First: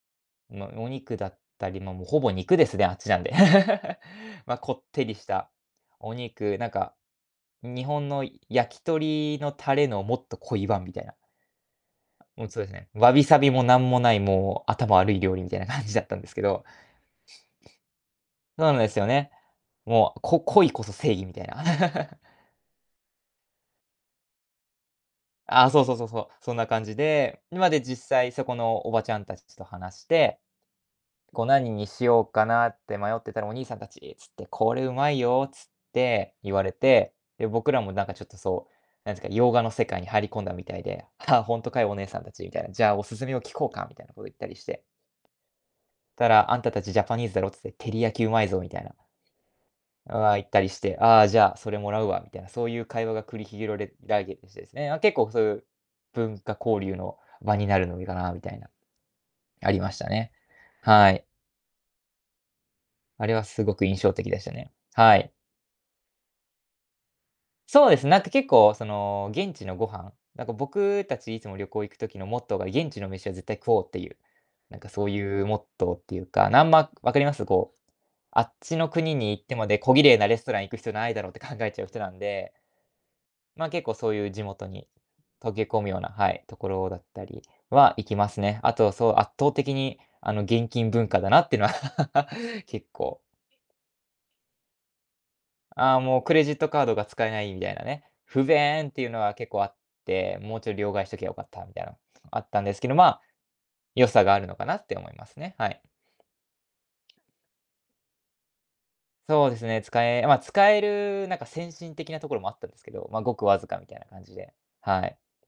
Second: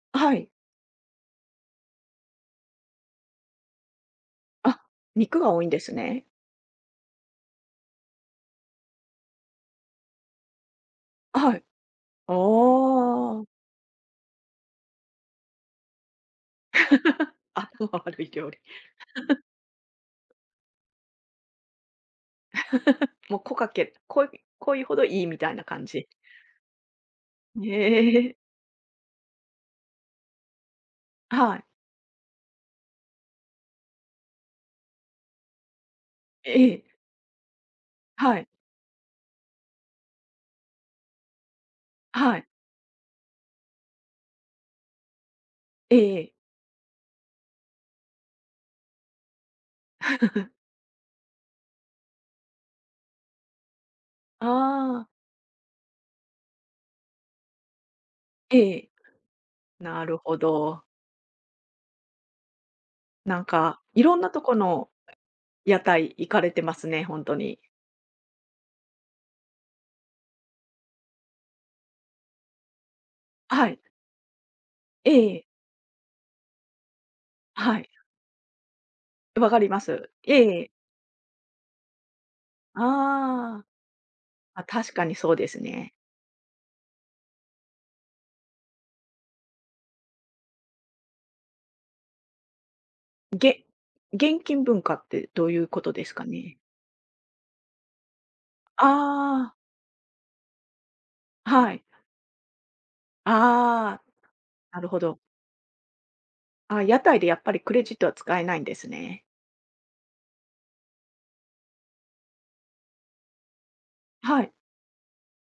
はい。ま、お肉だったり、ま、もうほぼ肉ですで、あっちなんで。ま、こあ、ってりし肉がた多いんですおね？肉、なんか日本の焼き鳥のタレのもっと濃い版みたいな。はい。もうそうですね、わびさおお。びもなんもない、もう頭悪い料理みたいな感じだったんですけど。頭悪い料理。そうなんですよね。もう、こ濃いこそ正義、みたいな。もう、こかけ濃い濃いほどいいみたいあなあ、そ感うそうそうじ。そう、そんな感じで、ん、まあにで実際え。そこのおばちゃんたちちと話して、こうはい。何にしようかなって迷ってたら、「お兄さんたち」っつって、「これうまいよ」っつって、え言われえ。て、で、僕らもなんかちょっとはい。そう、なんすか、洋画の世界に入り込んだみたいで、「ああ、ほんとかよ、お姉さんたはち」い。みたいな。「じゃあ、おすすめを聞こうか」みたいなことを言ったりして。えええたえ。ら、「あんたたちジャパニーズだろ」っつって、「照り焼きうまいぞ」みたいな。ああ、言っ たりして、「ああ、じゃあ、それもらうわ」みたいな、そういう会話が繰りひろれられですね。ああ、あ。結構そういう、文化交流の場になるのもいいかなみたいな。ええ。ありましなたるね。ほど。はい。あれなはんすごか、く印い象ろん的なでとしたこね。のはい。屋台行かれてますね、ほんとに。そうです、なんか結構その、現地のご飯、なんか僕たちいつも旅行行く時のモットーが、現地の飯は絶対は食おい。うっていう。なんかそうえいえ。うモットーっていうか、なんま、分かります？こう、はい。あっちの国に行っ分てかまりでま小綺す。麗なレスえトランえ。行く必要ないだろうって考えちゃう人なんで。ああ。ま、結構そういう地ま、元に確かにそうで溶すけ込むね。ようなはい、ところだったりは行きますね。あとそう圧倒的にあの、現金文化だなってのは 結構げ現金文化ってどういうことああ、ですもうかクレジッね？トカードが使えないみたいなね。不便っていうのはあ結あ。構あって、もうちょい両替しときゃよかったみはたい。いなも、あったんですけど、まあ、ああ。良さがあるのかななっるてほ思いど。ますね、はい。ああ、屋台でやっぱりクレジットは使えないんですね。そうですね、使えあ、ま、使えるなんか先進的なところもあったんですけど、ま、ごくわずかみたいな感じはい。で、はい。